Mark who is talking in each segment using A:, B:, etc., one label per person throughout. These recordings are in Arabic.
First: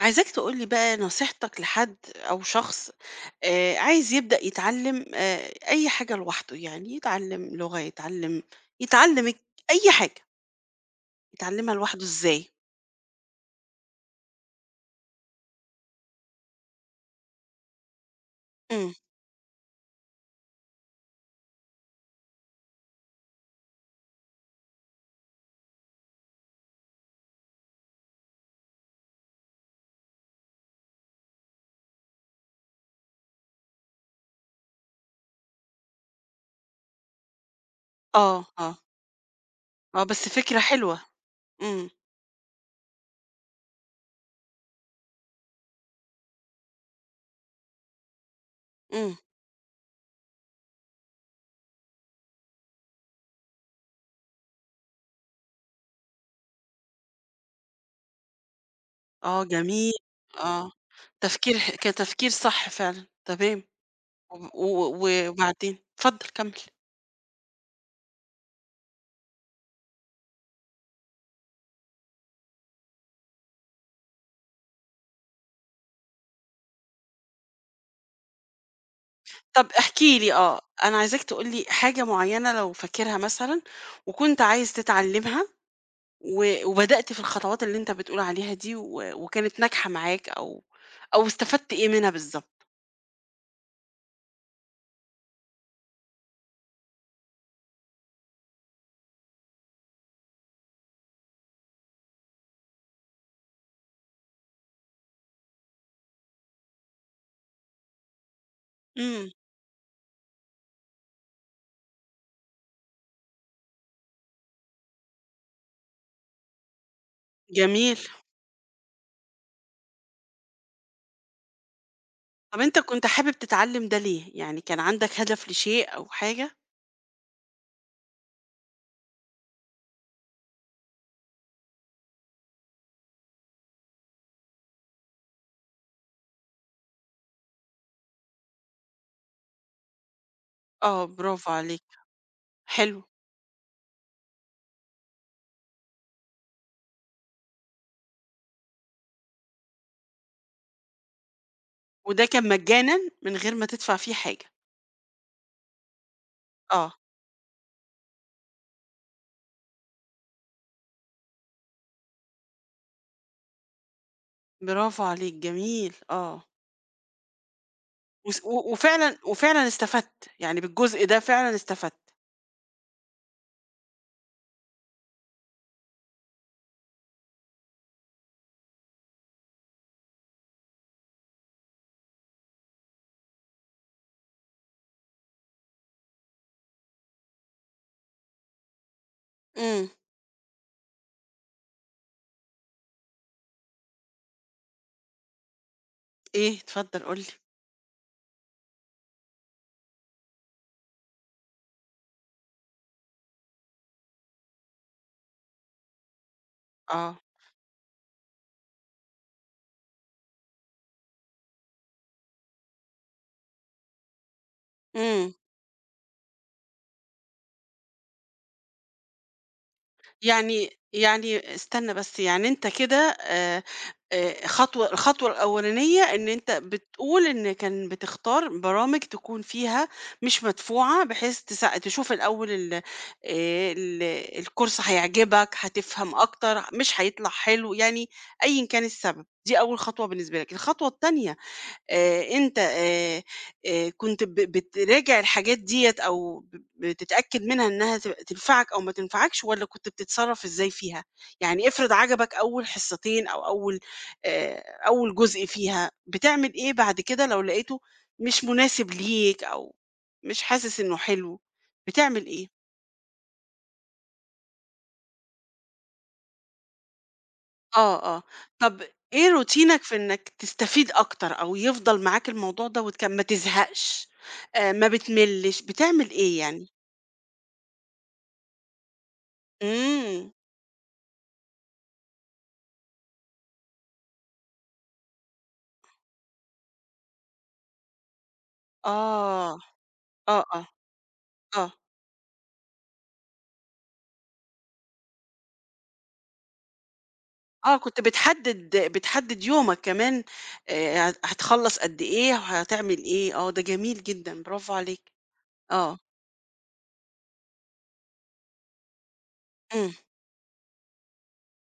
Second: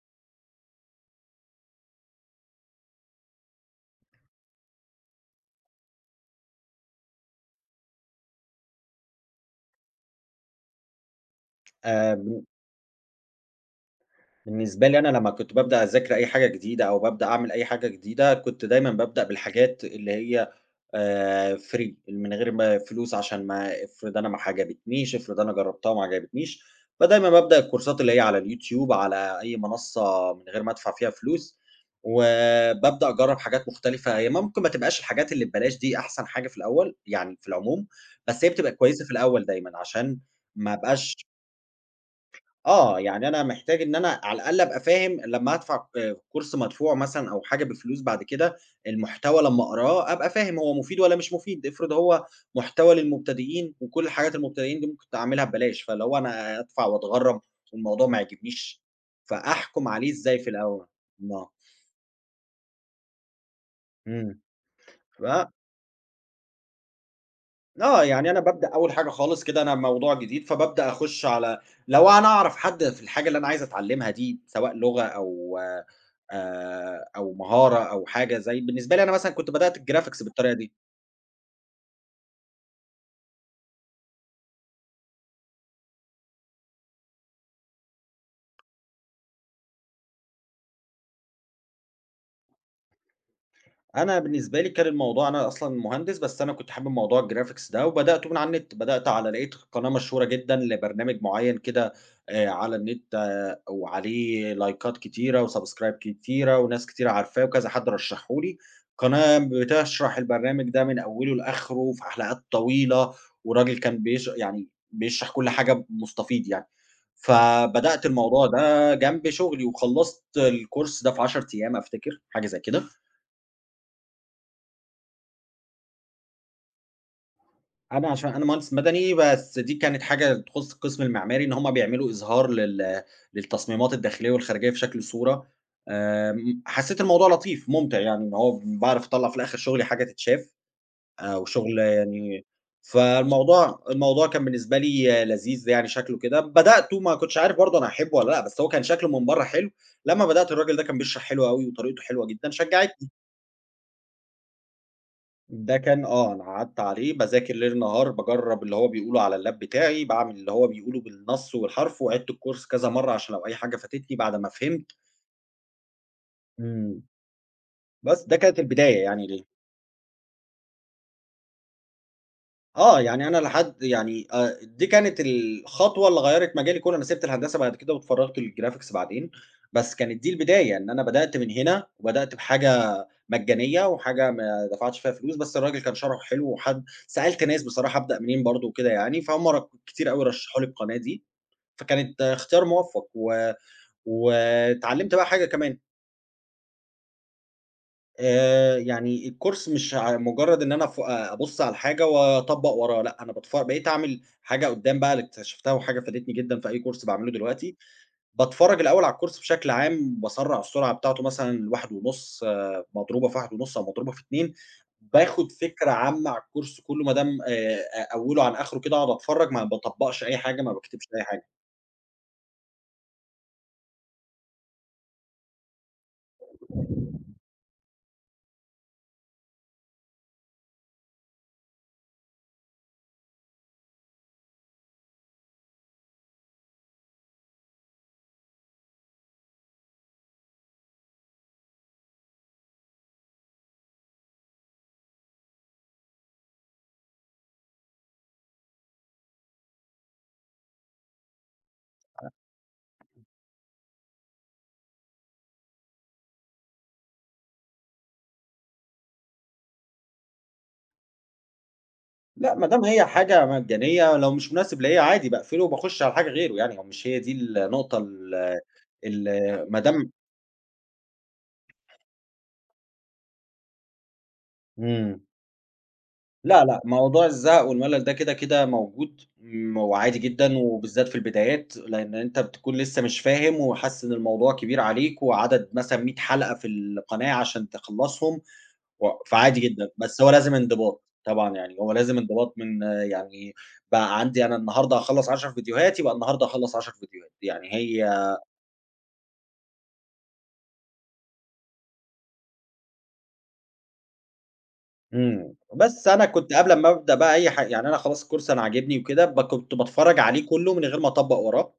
A: عايزاك تقول لي بقى نصيحتك لحد أو شخص آه، عايز يبدأ يتعلم أي حاجة لوحده يعني يتعلم لغة يتعلم يتعلم الك- أي حاجة يتعلمها لوحده
B: آآ،
A: إزاي؟
B: بالنسبة لي أنا لمّا كنت بابدأ أذاكر أي حاجة جديدة أو بابدأ أعمل أي حاجة جديدة، كنت دايمًا
A: امم
B: بابدأ بالحاجات اللي هي free من غير ما فلوس عشان ما افرض أنا ما عجبتنيش، افرض أنا جربتها وما عجبتنيش، فدايمًا بابدأ الكورسات اللي هي على اليوتيوب، على أي منصة من غير ما أدفع فيها فلوس، وبابدأ أجرب حاجات مختلفة، هي ممكن ما تبقاش الحاجات اللي ببلاش دي أحسن حاجة في الأول، يعني في العموم،
A: اه
B: بس هي
A: اه
B: بتبقى كويسة في الأول دايمًا
A: اه
B: عشان
A: بس فكرة
B: ما
A: حلوة.
B: أبقاش
A: امم
B: آه، يعني أنا محتاج إن أنا على الأقل أبقى فاهم لمّا هادفع كورس مدفوع مثلًا أو حاجة بفلوس بعد كده،
A: امم
B: المحتوى لمّا أقراه أبقى فاهم هو مفيد والّا مش مفيد، افرض هو محتوى للمبتدئين وكل حاجات المبتدئين دي ممكن تعملها ببلاش، فاللي هو أنا أدفع وأتغرّم والموضوع ما يعجبنيش،
A: اه
B: فأحكُم
A: جميل.
B: عليه إزاي في
A: اه
B: الأول؟ ما
A: تفكير كتفكير صح فعلا، تمام.
B: إمم،
A: وب- و-
B: ف
A: و- وبعدين اتفضل كمل.
B: آه، يعني أنا بابدأ أول حاجة خالص كده أنا موضوع جديد، فبابدأ أخُش على لو أنا أعرف حد في الحاجة اللي أنا عايز أتعلّمها دي، سواء لغة أو أو مهارة أو حاجة زي بالنسبة لي أنا مثلًا كنت
A: طب
B: بدأت
A: احكي
B: الgraphics
A: لي،
B: بالطريقة
A: اه،
B: دي.
A: انا عايزاك تقول لي حاجة معينة لو فاكرها مثلا وكنت عايز تتعلمها، وبدأت في الخطوات اللي أنت بتقول عليها دي، وكانت ناجحة معاك، أو أو استفدت إيه منها بالضبط؟
B: أنا بالنسبة لي كان الموضوع أنا أصلًا مهندس، بس أنا كنت حابب موضوع الgraphics ده، وبدأته من على النت، بدأت على لقيت قناة مشهورة جدًا لبرنامج معيّن كده على النت، وعليه لايكات كتيرة وsubscribe كتيرة وناس كتيرة عارفاه وكذا حد رشّحه لي،
A: إمم،
B: قناة بتشرح البرنامج ده من أوله لآخره في حلقات طويلة، والراجل كان يعني بيشرح كل حاجة مستفيض يعني.
A: جميل.
B: فبدأت الموضوع ده جنب شغلي، وخلّصت الcourse ده في 10 أيام أفتكر، حاجة
A: طَب
B: زي
A: أنت
B: كده.
A: كنت حابب تتعلم ده ليه؟ يعني كان عندك هدف لشيء أو حاجة؟
B: أنا عشان أنا مهندس مدني، بس دي كانت حاجة تخُص القسم المعماري، إن هُم بيعملوا إظهار للتصميمات الداخلية والخارجية في شكل صورة، حسّيت الموضوع لطيف، مُمتع يعني، إن هو باعرف أطلّع في الآخر شُغلي حاجة تتشاف،
A: آه، برافو
B: وشُغل
A: عليك،
B: يعني
A: حلو.
B: فالموضوع كان بالنسبة لي لذيذ يعني شكله كده، بدأته ما كنتش عارف برضه أنا هاحبه والّا لأ، بس هو كان شكله من برّه حلو، لمّا بدأت الراجل ده كان بيشرح حلو أوي وطريقته
A: وده
B: حلوة
A: كان
B: جدًا،
A: مجانًا
B: شجّعتني.
A: من غير ما تدفع فيه حاجة.
B: ده كان، أنا قعدت
A: آه،
B: عليه باذاكر ليل نهار، باجرّب اللي هو بيقوله على اللاب بتاعي، باعمل اللي هو بيقوله بالنص والحرف، وعِدت الcourse كذا مرّة عشان لو أي حاجة فاتتني بعد ما فهمت.
A: برافو عليك، جميل، آه.
B: إمم. بس ده
A: وس
B: كانت
A: و
B: البداية
A: وفعلًا
B: يعني ليه.
A: وفعلًا استفدت، يعني بالجزء ده فعلًا استفدت.
B: يعني أنا لحد يعني دي كانت الخطوة اللي غيّرت مجالي كُلّه، أنا سِبت الهندسة بعد كده واتفرّغت للGraphics بعدين، بس كانت دي البداية، إن أنا بدأت من هنا وبدأت بحاجة مجانية وحاجة ما دفعتش فيها فلوس، بس الراجل كان شرحه حلو وحد سألت ناس بصراحة أبدأ منين برضه وكده يعني، فهُم
A: إمم،
B: كتير أوي رشحوا لي القناة دي، فكانت اختيار موفّق و واتعلّمت بقى حاجة كمان.
A: إيه؟ اتفضل قُل لي.
B: يعني الكورس مش مجرد إن أنا ف آه، أبُص على الحاجة وأطبّق وراها، لأ، أنا بقيت أعمل حاجة قدّام بقى اللي اكتشفتها وحاجة فادتني جدًا في أي كورس
A: آه،
B: باعمله دلوقتي، باتفرّج الأول على الكورس بشكل عام، باسرّع السرعة بتاعته مثلًا ل1.5 مضروبة في 1.5 أو مضروبة في 2،
A: إمم.
B: باخد فكرة عامة على الكورس كلّه ما دام أ أوله عن آخره كده أقعد أتفرّج، ما باطبّقش أي حاجة، ما
A: يعني
B: باكتبش أي حاجة.
A: يعني استنى بس، يعني أنت كده، آآ خطوة الخطوة الأولانية إن أنت بتقول إن كان بتختار برامج تكون فيها مش مدفوعة، بحيث تشوف الأول ال الكورس هيعجبك، هتفهم أكتر، مش هيطلع حلو، يعني أيًا كان السبب، دي أول خطوة بالنسبة لك. الخطوة التانية، أنت، كنت بتراجع الحاجات ديّة، أو بتتأكد منها إنها تنفعك أو ما تنفعكش، والّا كنت بتتصرّف إزاي فيها؟ يعني افرض عجبك أول حصتين أو أول، أول جزء فيها، بتعمل إيه بعد كده لو لقيته مش مناسب ليك، أو مش حاسس إنه حلو، بتعمل إيه؟
B: لأ، ما دام هي حاجة مجانية لو مش مناسب ليّا عادي باقفله وباخش على حاجة غيره يعني، هو مش هي دي النقطة
A: آه، آه.
B: ال
A: طب إيه
B: ال ما
A: روتينك في
B: دام
A: إنك تستفيد أكتر أو يفضل معاك الموضوع دوّة، كان ما تزهقش، ما
B: إمم،
A: بتملّش، بتعمل إيه
B: لا،
A: يعني؟
B: لأ، موضوع الزهق والملل ده كده موجود، وعادي
A: إمم،
B: جدًا وبالذات في البدايات، لأن أنت بتكون لسه مش فاهم وحاسس إن الموضوع كبير عليك وعدد مثلًا 100 حلقة في القناة عشان تخلّصهم.
A: آه،
B: فعادي جدًا، بس هو
A: آه،
B: لازم
A: آه،
B: انضباط، طبعًا
A: آه،
B: يعني هو لازم انضباط من آه، يعني بقى عندي أنا النهارده هاخلّص 10 فيديوهات، يبقى النهارده هاخلّص 10 فيديوهات، يعني
A: آه، كنت
B: هي
A: بتحدد يومك كمان، هتخلّص قد إيه وهتعمل إيه، آه، ده جميل جدًا، برافو عليك،
B: إمم،
A: آه،
B: بس أنا كنت قبل أمّا أبدأ بقى أي ح يعني أنا خلاص الcourse أنا عاجبني وكده، كنت
A: إمم،
B: باتفرّج عليه كلّه من غير ما أطبّق وراه.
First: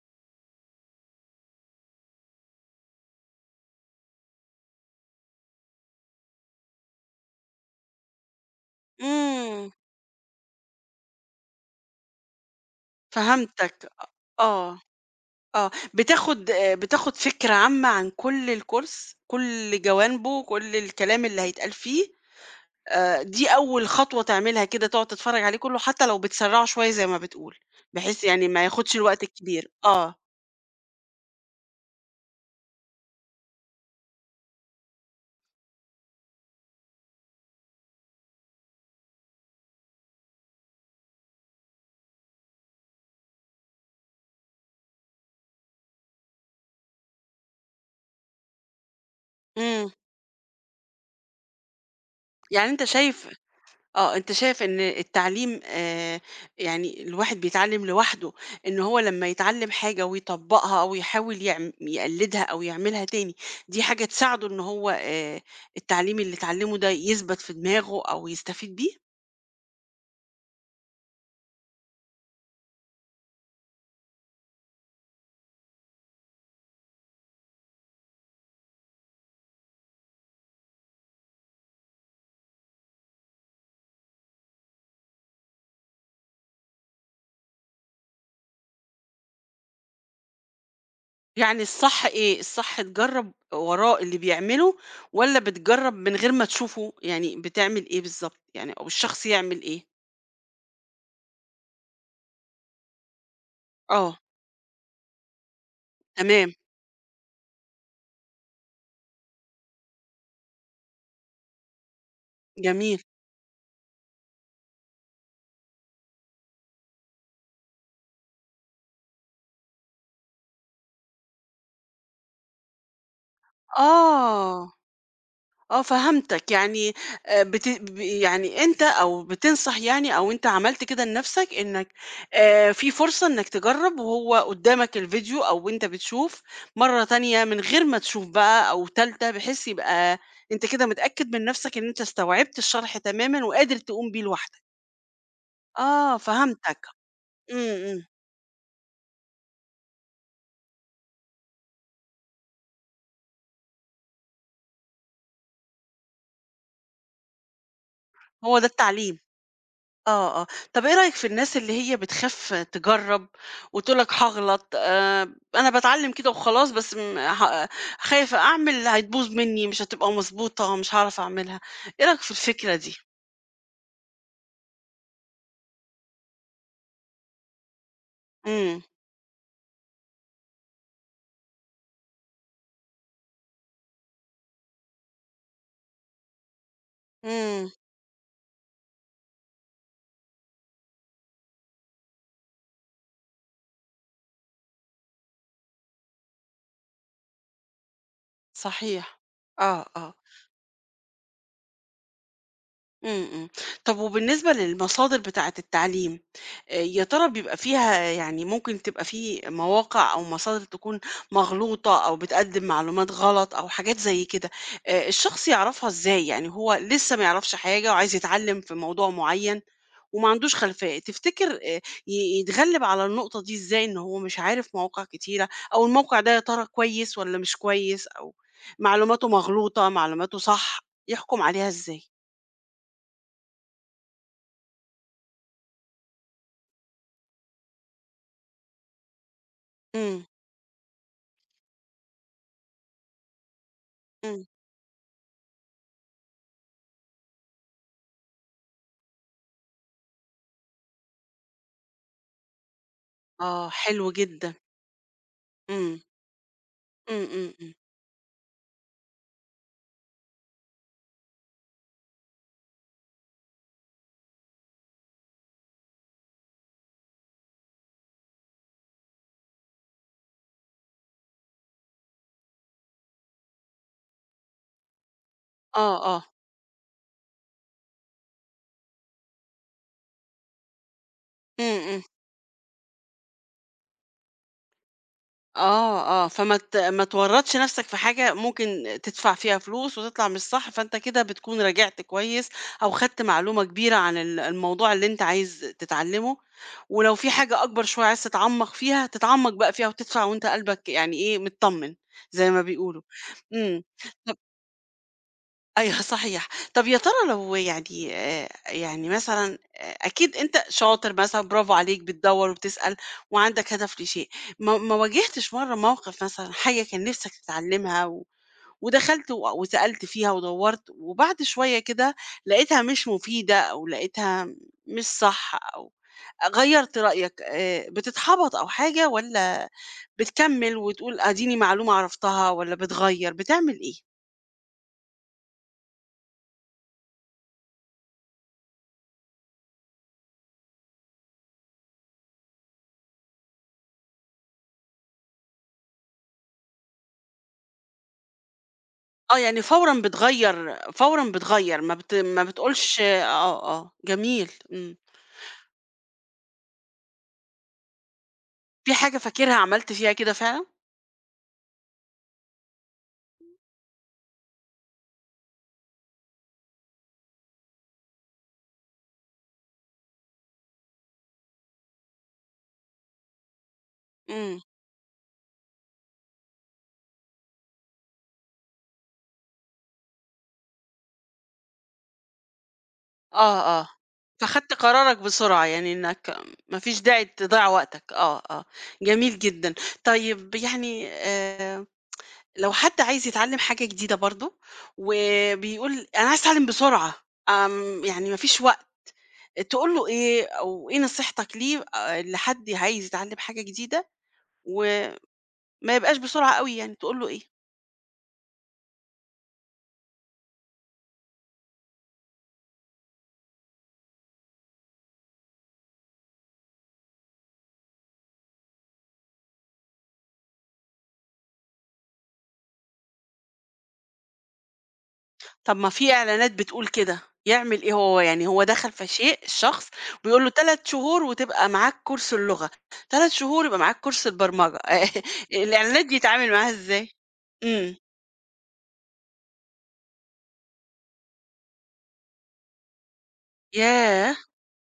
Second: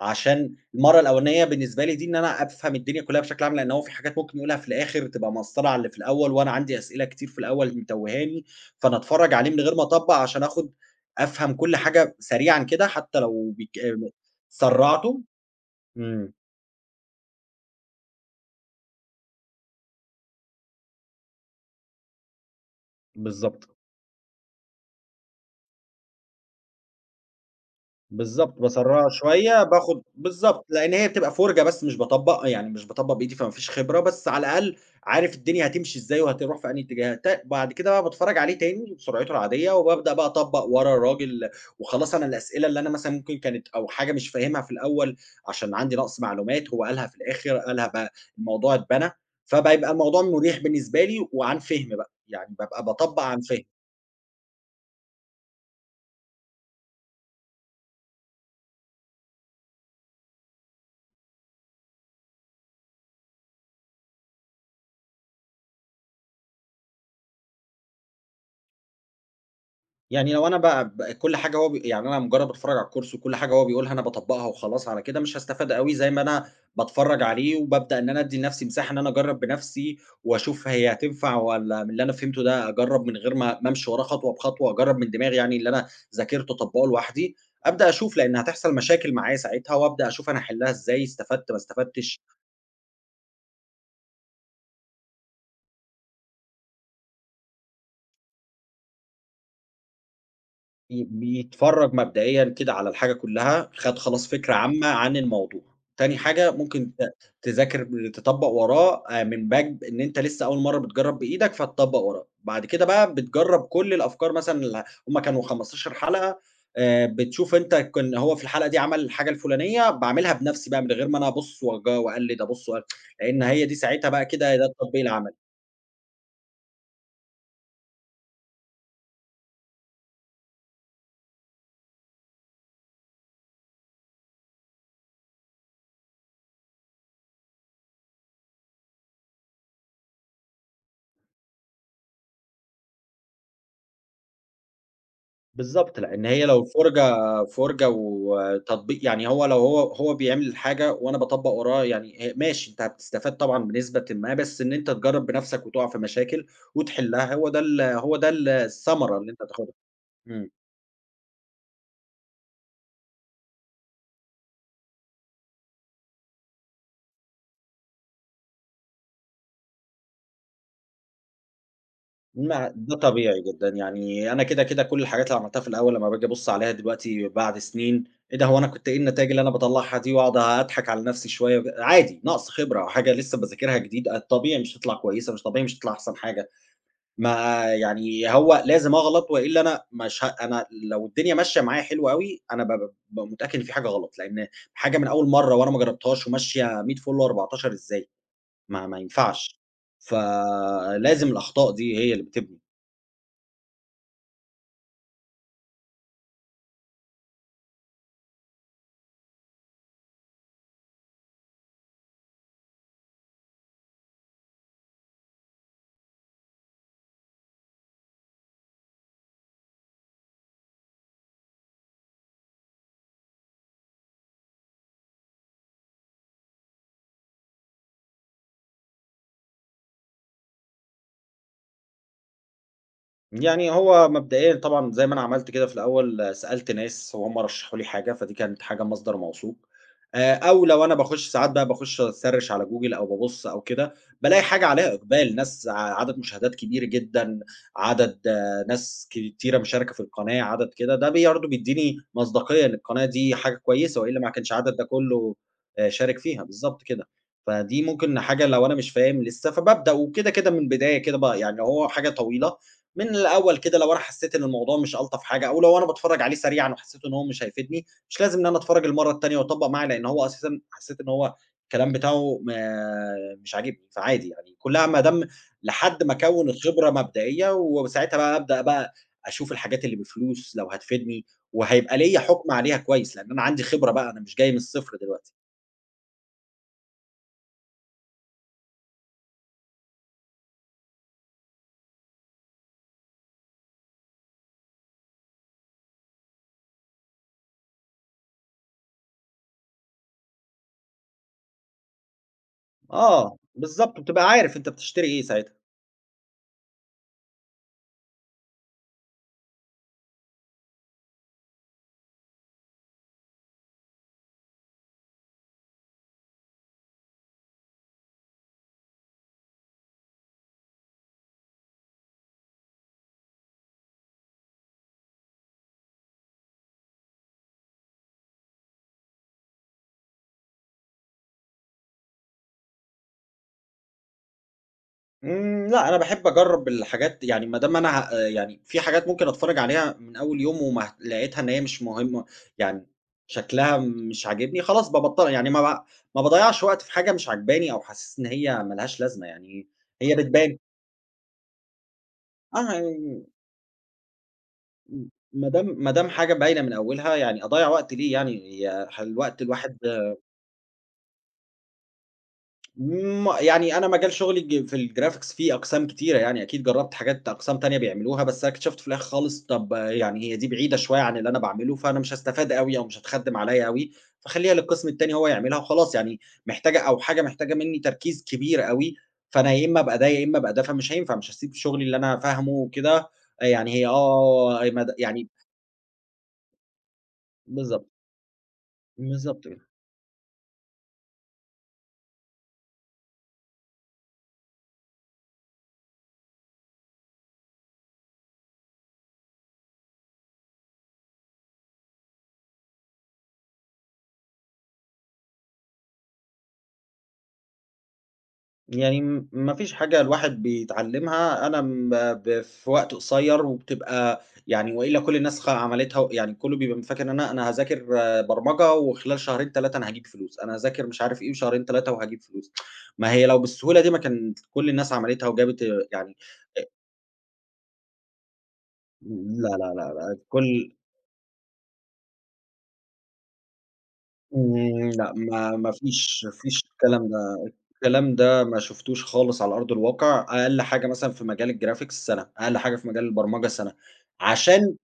B: عشان المَرّة الأولانية بالنسبة لي دي إن أنا أفهم الدنيا كلّها بشكل عام، لإن هو في حاجات ممكن يقولها في الآخر تبقى مأثّرة على اللي في الأول، وأنا عندي أسئلة كتير في الأول متوهّاني، فأنا أتفرّج عليه من
A: إمم،
B: غير ما أطبّق عشان أفهم كل حاجة سريعًا كده حتى لو بيك
A: فهمتك، آه،
B: سرّعته
A: آه،
B: إمم،
A: بتاخد آه، بتاخد فكرة عامة عن كل الcourse، كل جوانبه، كل الكلام اللي هيتقال فيه، دي
B: بالضبط.
A: أول خطوة تعملها، كده تقعد تتفرّج عليه كلّه حتى لو بتسرّعه شوية زي ما بتقول، بحيث يعني
B: بالضبط،
A: ما ياخدش
B: باسرّعها
A: الوقت
B: شوية،
A: الكبير،
B: باخد
A: آه،
B: بالضبط، لإن هي بتبقى فُرجة بس مش باطبّق، يعني مش باطبّق بإيدي فما فيش خبرة، بس على الأقل عارف الدنيا هتمشي إزاي وهتروح في أنهي اتجاه، بعد كده بقى باتفرّج عليه تاني بسرعته العادية وبابدأ بقى أطبّق ورا الراجل، وخلاص أنا الأسئلة اللي أنا مثلًا ممكن كانت أو حاجة مش فاهمها في الأول عشان عندي نقص معلومات، هو قالها في الآخر، قالها بقى الموضوع اتبنى،
A: إمم.
B: فبيبقى الموضوع مُريح بالنسبة لي وعن فِهْم بقى، يعني
A: يعني أنت
B: بابقى باطبّق
A: شايف،
B: عن فِهْم.
A: آه، أنت شايف إن التعليم، يعني الواحد بيتعلّم لوحده، إن هو لمّا يتعلّم حاجة ويطبّقها، أو يحاول يقلّدها أو يعملها تاني، دي حاجة تساعده إن هو، التعليم اللي اتعلّمه ده يثبت في دماغه أو يستفيد بيه؟
B: يعني لو أنا ب ب كل حاجة هو ب يعني أنا مجرّد باتفرّج على الكورس وكل حاجة هو بيقولها أنا باطبّقها وخلاص على كده، مش هاستفاد أوي زي ما أنا باتفرّج عليه وبابدأ إن أنا أدّي لنَفْسي مساحة إن أنا أجرّب بنَفْسي وأشوف هي هتنفع والّا من اللي أنا فهمته ده أجرّب من غير ما أمشي وراه خطوة بخطوة، أجرّب من دماغي يعني اللي أنا ذاكرته أطبّقه لوحدي، أبدأ أشوف لإن هتحصل مشاكل معايا ساعتها وأبدأ أشوف أنا هاحلّها إزاي، استفدت ما
A: يعني الصح
B: استفدتش،
A: إيه، الصح تجرّب وراه اللي بيعمله، والّا بتجرّب من غير ما تشوفه، يعني بتعمل إيه بالضبط، يعني أو الشخص يعمل إيه؟
B: بيتفرّج مبدئيًا كده على الحاجة كلّها،
A: آه،
B: خلاص فكرة عامة عن الموضوع. تاني حاجة
A: تمام،
B: ممكن ت تذاكر تطبّق وراه من باب إن أنت لسه أول مرّة بتجرّب بإيدك، فتطبّق وراه. بعد كده
A: جميل،
B: بقى بتجرّب كل الأفكار مثلًا هم كانوا 15 حلقة، بتشوف أنت كان هو في الحلقة دي عمل الحاجة الفُلانية، باعملها بنَفْسي بقى من غير ما أنا أبُص وأج وأقلِّد، أبُص وأ لإن هي دي ساعتها بقى كده ده
A: آه.
B: التطبيق العملي.
A: آه فهمتك، يعني، بت ب يعني أنت، أو بتنصح يعني، أو أنت عملت كده لنفسك إنك، في فرصة إنك تجرّب وهو قدّامك الفيديو، أو أنت بتشوف مرّة تانية من غير ما تشوف بقى، أو تالتة، بحيث يبقى أنت كده متأكد من نفسك إن أنت استوعبت الشرح تمامًا وقادر تقوم بيه لوحدك.
B: بالضبط،
A: آه
B: لإن هي لو
A: فهمتك،
B: فرجة
A: إمم،
B: فرجة
A: إمم،
B: وتطبيق يعني هو لو هو هو بيعمل الحاجة وأنا باطبّق وراه يعني هي ماشي أنت هتستفاد طبعًا بنسبةٍ ما، بس إن أنت تجرّب بنَفْسك وتُقع في مشاكل وتحلّها هو ده
A: هو ده
B: الثمرة
A: التعليم.
B: اللي أنت هتاخدها.
A: آه، آه.
B: إمم.
A: طَب إيه رأيك في الناس اللي هي بتخاف تجرّب وتقول لك هاغلط، أنا باتعلّم كده وخلاص، بس م ه خايفة أعمل هتبوظ منّي، مش هتبقى مضبوطة، مش هاعرف أعملها، إيه رأيك في
B: ما
A: الفكرة
B: ده
A: دي؟
B: طبيعي جدًا، يعني أنا كده كل الحاجات اللي عملتها في الأول لمّا باجي أبُص عليها دلوقتي بعد سنين، إيه ده هو أنا
A: إمم،
B: كنت إيه النتايج اللي أنا باطلّعها دي وأقعد أضحك على نَفْسي شوية عادي، نَقْص خبرة أو حاجة لسه باذاكرها جديد، الطبيعي مش تطلع كويسة، مش طبيعي مش تطلع أحسن حاجة. ما
A: إمم،
B: يعني هو لازم أغلط وإلا أنا مش ه أنا لو الدنيا ماشية معايا حلو أوي، أنا بابقى متأكد إن في حاجة غلط، لإن حاجة من أول مرّة وأنا ما جربتهاش وماشية 100 فُل و14 إزاي؟ ما
A: صحيح،
B: ينفعش،
A: آه، آه،
B: فلازم الأخطاء دي هي اللي بتبني.
A: إمم، إمم. طَب وبالنسبة للمصادر بتاعة التعليم، يا ترى بيبقى فيها يعني، ممكن تبقى في مواقع أو مصادر تكون مغلوطة، أو بتقدّم معلومات غلط أو حاجات زي كده، الشخص يعرفها إزاي؟ يعني هو لسه ما يعرفش حاجة وعايز يتعلّم في موضوع معيّن، وما عندوش خلفية، تفتكر، ي يتغلّب على النقطة دي إزاي؟ إن هو مش عارف مواقع كتيرة، أو الموقع ده يا ترى كويس والّا مش كويس، أو معلوماته مغلوطة، معلوماته صح، يحكُم عليها إزاي؟
B: يعني هو مبدئيًا طبعًا زي ما أنا عملت كده في الأول سألت ناس وهُم رشحوا لي حاجة، فدي كانت حاجة مصدر موثوق،
A: إمم،
B: أو لو أنا باخش ساعات بقى باخش أسرِّش على جوجل أو بابُص أو كده، بالاقي
A: إمم،
B: حاجة عليها إقبال، ناس ع عدد مشاهدات كبير جدًا، عدد آه، ناس كتيرة مشاركة في القناة، عدد كده، ده بي برضه بيدّيني مصداقية إن القناة دي حاجة
A: آه،
B: كويسة،
A: حلو
B: وإلا ما كانش
A: جدًا،
B: العدد ده كُلّه
A: إمم،
B: شارك فيها، بالضبط كده.
A: إمم، إمم، إمم،
B: فدي ممكن حاجة لو أنا مش فاهم لسه، فبابدأ وكده، كده من البداية كده ب يعني هو حاجة طويلة من الأول كده لو أنا حسيت إن الموضوع مش ألطف حاجة، أو لو أنا باتفرّج عليه سريعًا وحسيت إن هو مش هيفيدني، مش لازم إن أنا أتفرّج المرّة التانية وأطبّق معاه، لإن هو أساسًا حسيت إن هو الكلام بتاعه ما مش عاجبني، فعادي يعني كلّها ما دام
A: آه،
B: لحد ما
A: آه.
B: أكوّن الخبرة مبدئية، وساعتها بقى أبدأ بقى أشوف الحاجات اللي بفلوس لو هتفيدني،
A: إمم،
B: وهيبقى
A: إمم.
B: ليّا حُكم عليها كويس، لإن أنا عندي خبرة بقى، أنا مش جاي من الصفر دلوقتي.
A: آه، آه، فما ت ما تورّطش نَفْسك في حاجة ممكن تدفع فيها فلوس وتطلع مش صح، فأنت كده بتكون راجعت كويس أو خدت معلومة كبيرة عن الموضوع اللي أنت عايز تتعلّمه، ولو في حاجة أكبر شوية عايز تتعمّق فيها، تتعمّق بقى فيها وتدفع وأنت قلبك يعني إيه، متطمن زي ما بيقولوا.
B: آه،
A: إمم.
B: بالضبط، بتبقى عارف أنت بتشتري إيه ساعتها.
A: أيوه صحيح. طب يا ترى لو يعني، يعني مثلًا، أكيد أنت شاطر مثلًا، برافو عليك، بتدوّر وبتسأل وعندك هدف لشيء، ما واجهتش مرّة موقف مثلًا حاجة كان نِفْسك تتعلّمها، ودخلت، وسألت فيها ودوّرت، وبعد شوية كده لقيتها مش مفيدة، أو لقيتها مش صح، أو غيّرت رأيك، بتتحبط أو حاجة، والّا بتكمّل وتقول أديني معلومة عرفتها، والّا بتغيّر، بتعمل إيه؟
B: إمم، لأ أنا باحب أجرّب الحاجات يعني ما دام أنا ه آه، يعني في حاجات ممكن أتفرّج عليها من أول يوم وما ه لقيتها إن هي مش مهمة، يعني شكلها مش عاجبني خلاص بابطّلها، يعني ما باضيّعش وقت في حاجة مش عاجباني أو حاسس إن هي ما لهاش لازمة،
A: آه، يعني
B: يعني
A: فورًا
B: هي بتبان
A: بتغيّر، فورًا بتغيّر، ما بت ما
B: آه،
A: بتقولش آه،
B: يعني
A: آه، جميل، إمم.
B: م ما دام حاجة باينة من أولها يعني أضيّع وقت ليه يعني هي
A: في
B: ح
A: حاجة
B: الوقت
A: فاكرها
B: الواحد
A: عملت فيها كده فعلًا؟
B: يعني أنا مجال شغلي في الgraphics فيه أقسام كتيرة يعني، أكيد جرّبت حاجات أقسام تانية بيعملوها، بس أنا اكتشفت في الآخر خالص طَب يعني هي دي بعيدة شوية عن اللي أنا باعمله، فأنا مش هاستفاد أوي أو مش هتخدِّم عليّا أوي، فاخلّيها
A: إمم.
B: للقسم التاني هو يعملها وخلاص، يعني محتاجة أو حاجة محتاجة منّي تركيز كبير أوي، فأنا يا إمّا أبقى ده يا إمّا أبقى ده، فمش هينفع، مش هاسيب شغلي اللي أنا فاهمه وكده، آه، يعني
A: آه،
B: هي
A: آه.
B: آه
A: فخدت
B: مد
A: قرارك
B: يعني
A: بسرعة، يعني إنك ما فيش داعي تضيّع
B: بالضبط،
A: وقتك، آه، آه، جميل
B: بالضبط.
A: جدًا. طيب يعني، لو حد عايز يتعلّم حاجة جديدة برضه، وبيقول أنا عايز أتعلّم بسرعة، آمم، يعني ما فيش وقت، تقول له إيه؟ أو إيه نصيحتك ليه، لحد عايز يتعلّم حاجة جديدة و ما يبقاش بسرعة أوي يعني، تقول له إيه؟
B: يعني ما فيش حاجة الواحد بيتعلّمها أنا م ب في وقت قصيّر وبتبقى يعني وإلا كل الناس عملتها و يعني كُلّه بيبقى فاكر إن أنا هاذاكر برمجة وخلال شهرين 3 أنا هاجيب فلوس، أنا هاذاكر مش عارف إيه وشهرين 3 وهاجيب فلوس. ما هي لو بالسهولة دي ما كانت كل الناس عملتها وجابت
A: طب ما في
B: يعني
A: إعلانات
B: أ
A: بتقول كده، يعمل إيه هو؟ يعني هو دخل في شيء
B: لا، لا، لا،
A: الشخص
B: لا،
A: وبيقول له
B: كل
A: 3 شهور وتبقى معاك كورس اللغة، 3 شهور يبقى معاك كورس البرمجة،
B: إمم، لأ ما ما
A: الإعلانات دي
B: فيش ما
A: يتعامل
B: فيش
A: معاها
B: الكلام
A: إزاي؟
B: ده.
A: إمم،
B: الكلام ده ما شُفتوش خالص على أرض الواقع، أقل حاجة مثلًا في مجال الgraphics سَنة، أقل حاجة في مجال البرمجة سَنة،
A: ياه!
B: عشان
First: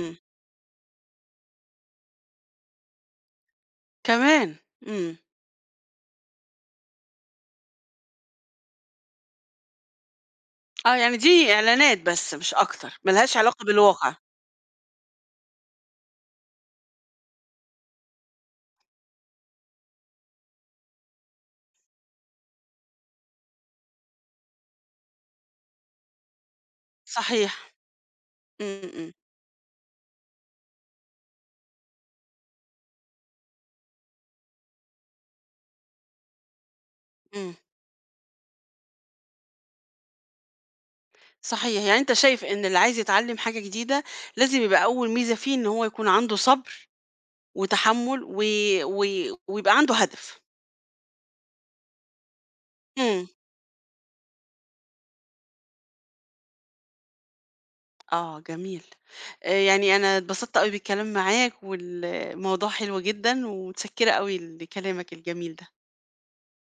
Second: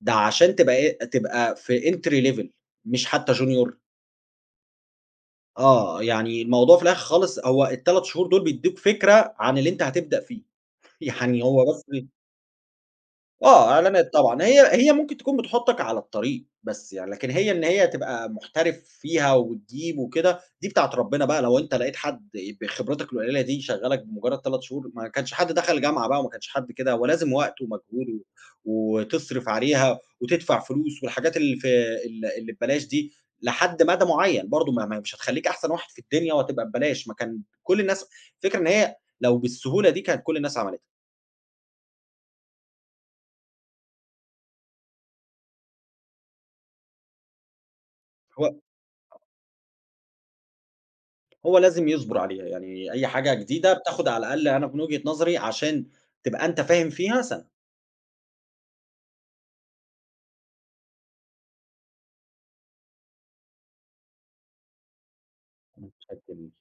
B: عشان تبقى إيه، تبقى في entry level مش حتى junior
A: كمان! إمم،
B: يعني الموضوع في الآخر خالص هو ال3 شهور دول بيدّوك فكرة عن اللي أنت هتبدأ فيه،
A: آه يعني
B: يعني
A: دي
B: هو بس
A: إعلانات بس مش أكتر، ما لهاش علاقة
B: إعلانات
A: بالواقع،
B: طبعًا، هي ممكن تكون بتحُطّك على الطريق بس يعني، لكن هي إن هي تبقى محترف فيها وتجيب وكده، دي بتاعة ربنا بقى، لو أنت لقيت حد بخبرتك القليلة دي يشغّلك بمجرد 3 شهور، ما كانش حد دخل جامعة بقى وما كانش حد كده، هو لازم
A: صحيح،
B: وقت ومجهود
A: إمم، إمم،
B: وتصرف عليها وتدفع فلوس والحاجات اللي في اللي ببلاش دي لحد مدى معيّن، برضه ما ما مش هتخلّيك أحسن واحد في الدنيا وهتبقى ببلاش، ما كان
A: إمم،
B: كل الناس الفكرة إن هي لو بالسهولة دي كانت كل الناس عملتها.
A: صحيح، يعني أنت شايف إن اللي عايز يتعلم حاجة جديدة لازم يبقى أول ميزة فيه إن هو يكون عنده صبر وتحمُّل
B: هو
A: و ويبقى عنده هدف.
B: هو لازم يصبر عليها، يعني أي
A: إمم.
B: حاجة جديدة بتاخد على الأقل أنا من وجهة نظري عشان تبقى أنت فاهم فيها سَنة.
A: آه جميل. يعني أنا اتبسطت أوي بالكلام معاك والموضوع حلو جدًا، ومتشكّرة أوي لكلامك الجميل ده.
B: أنا متأكد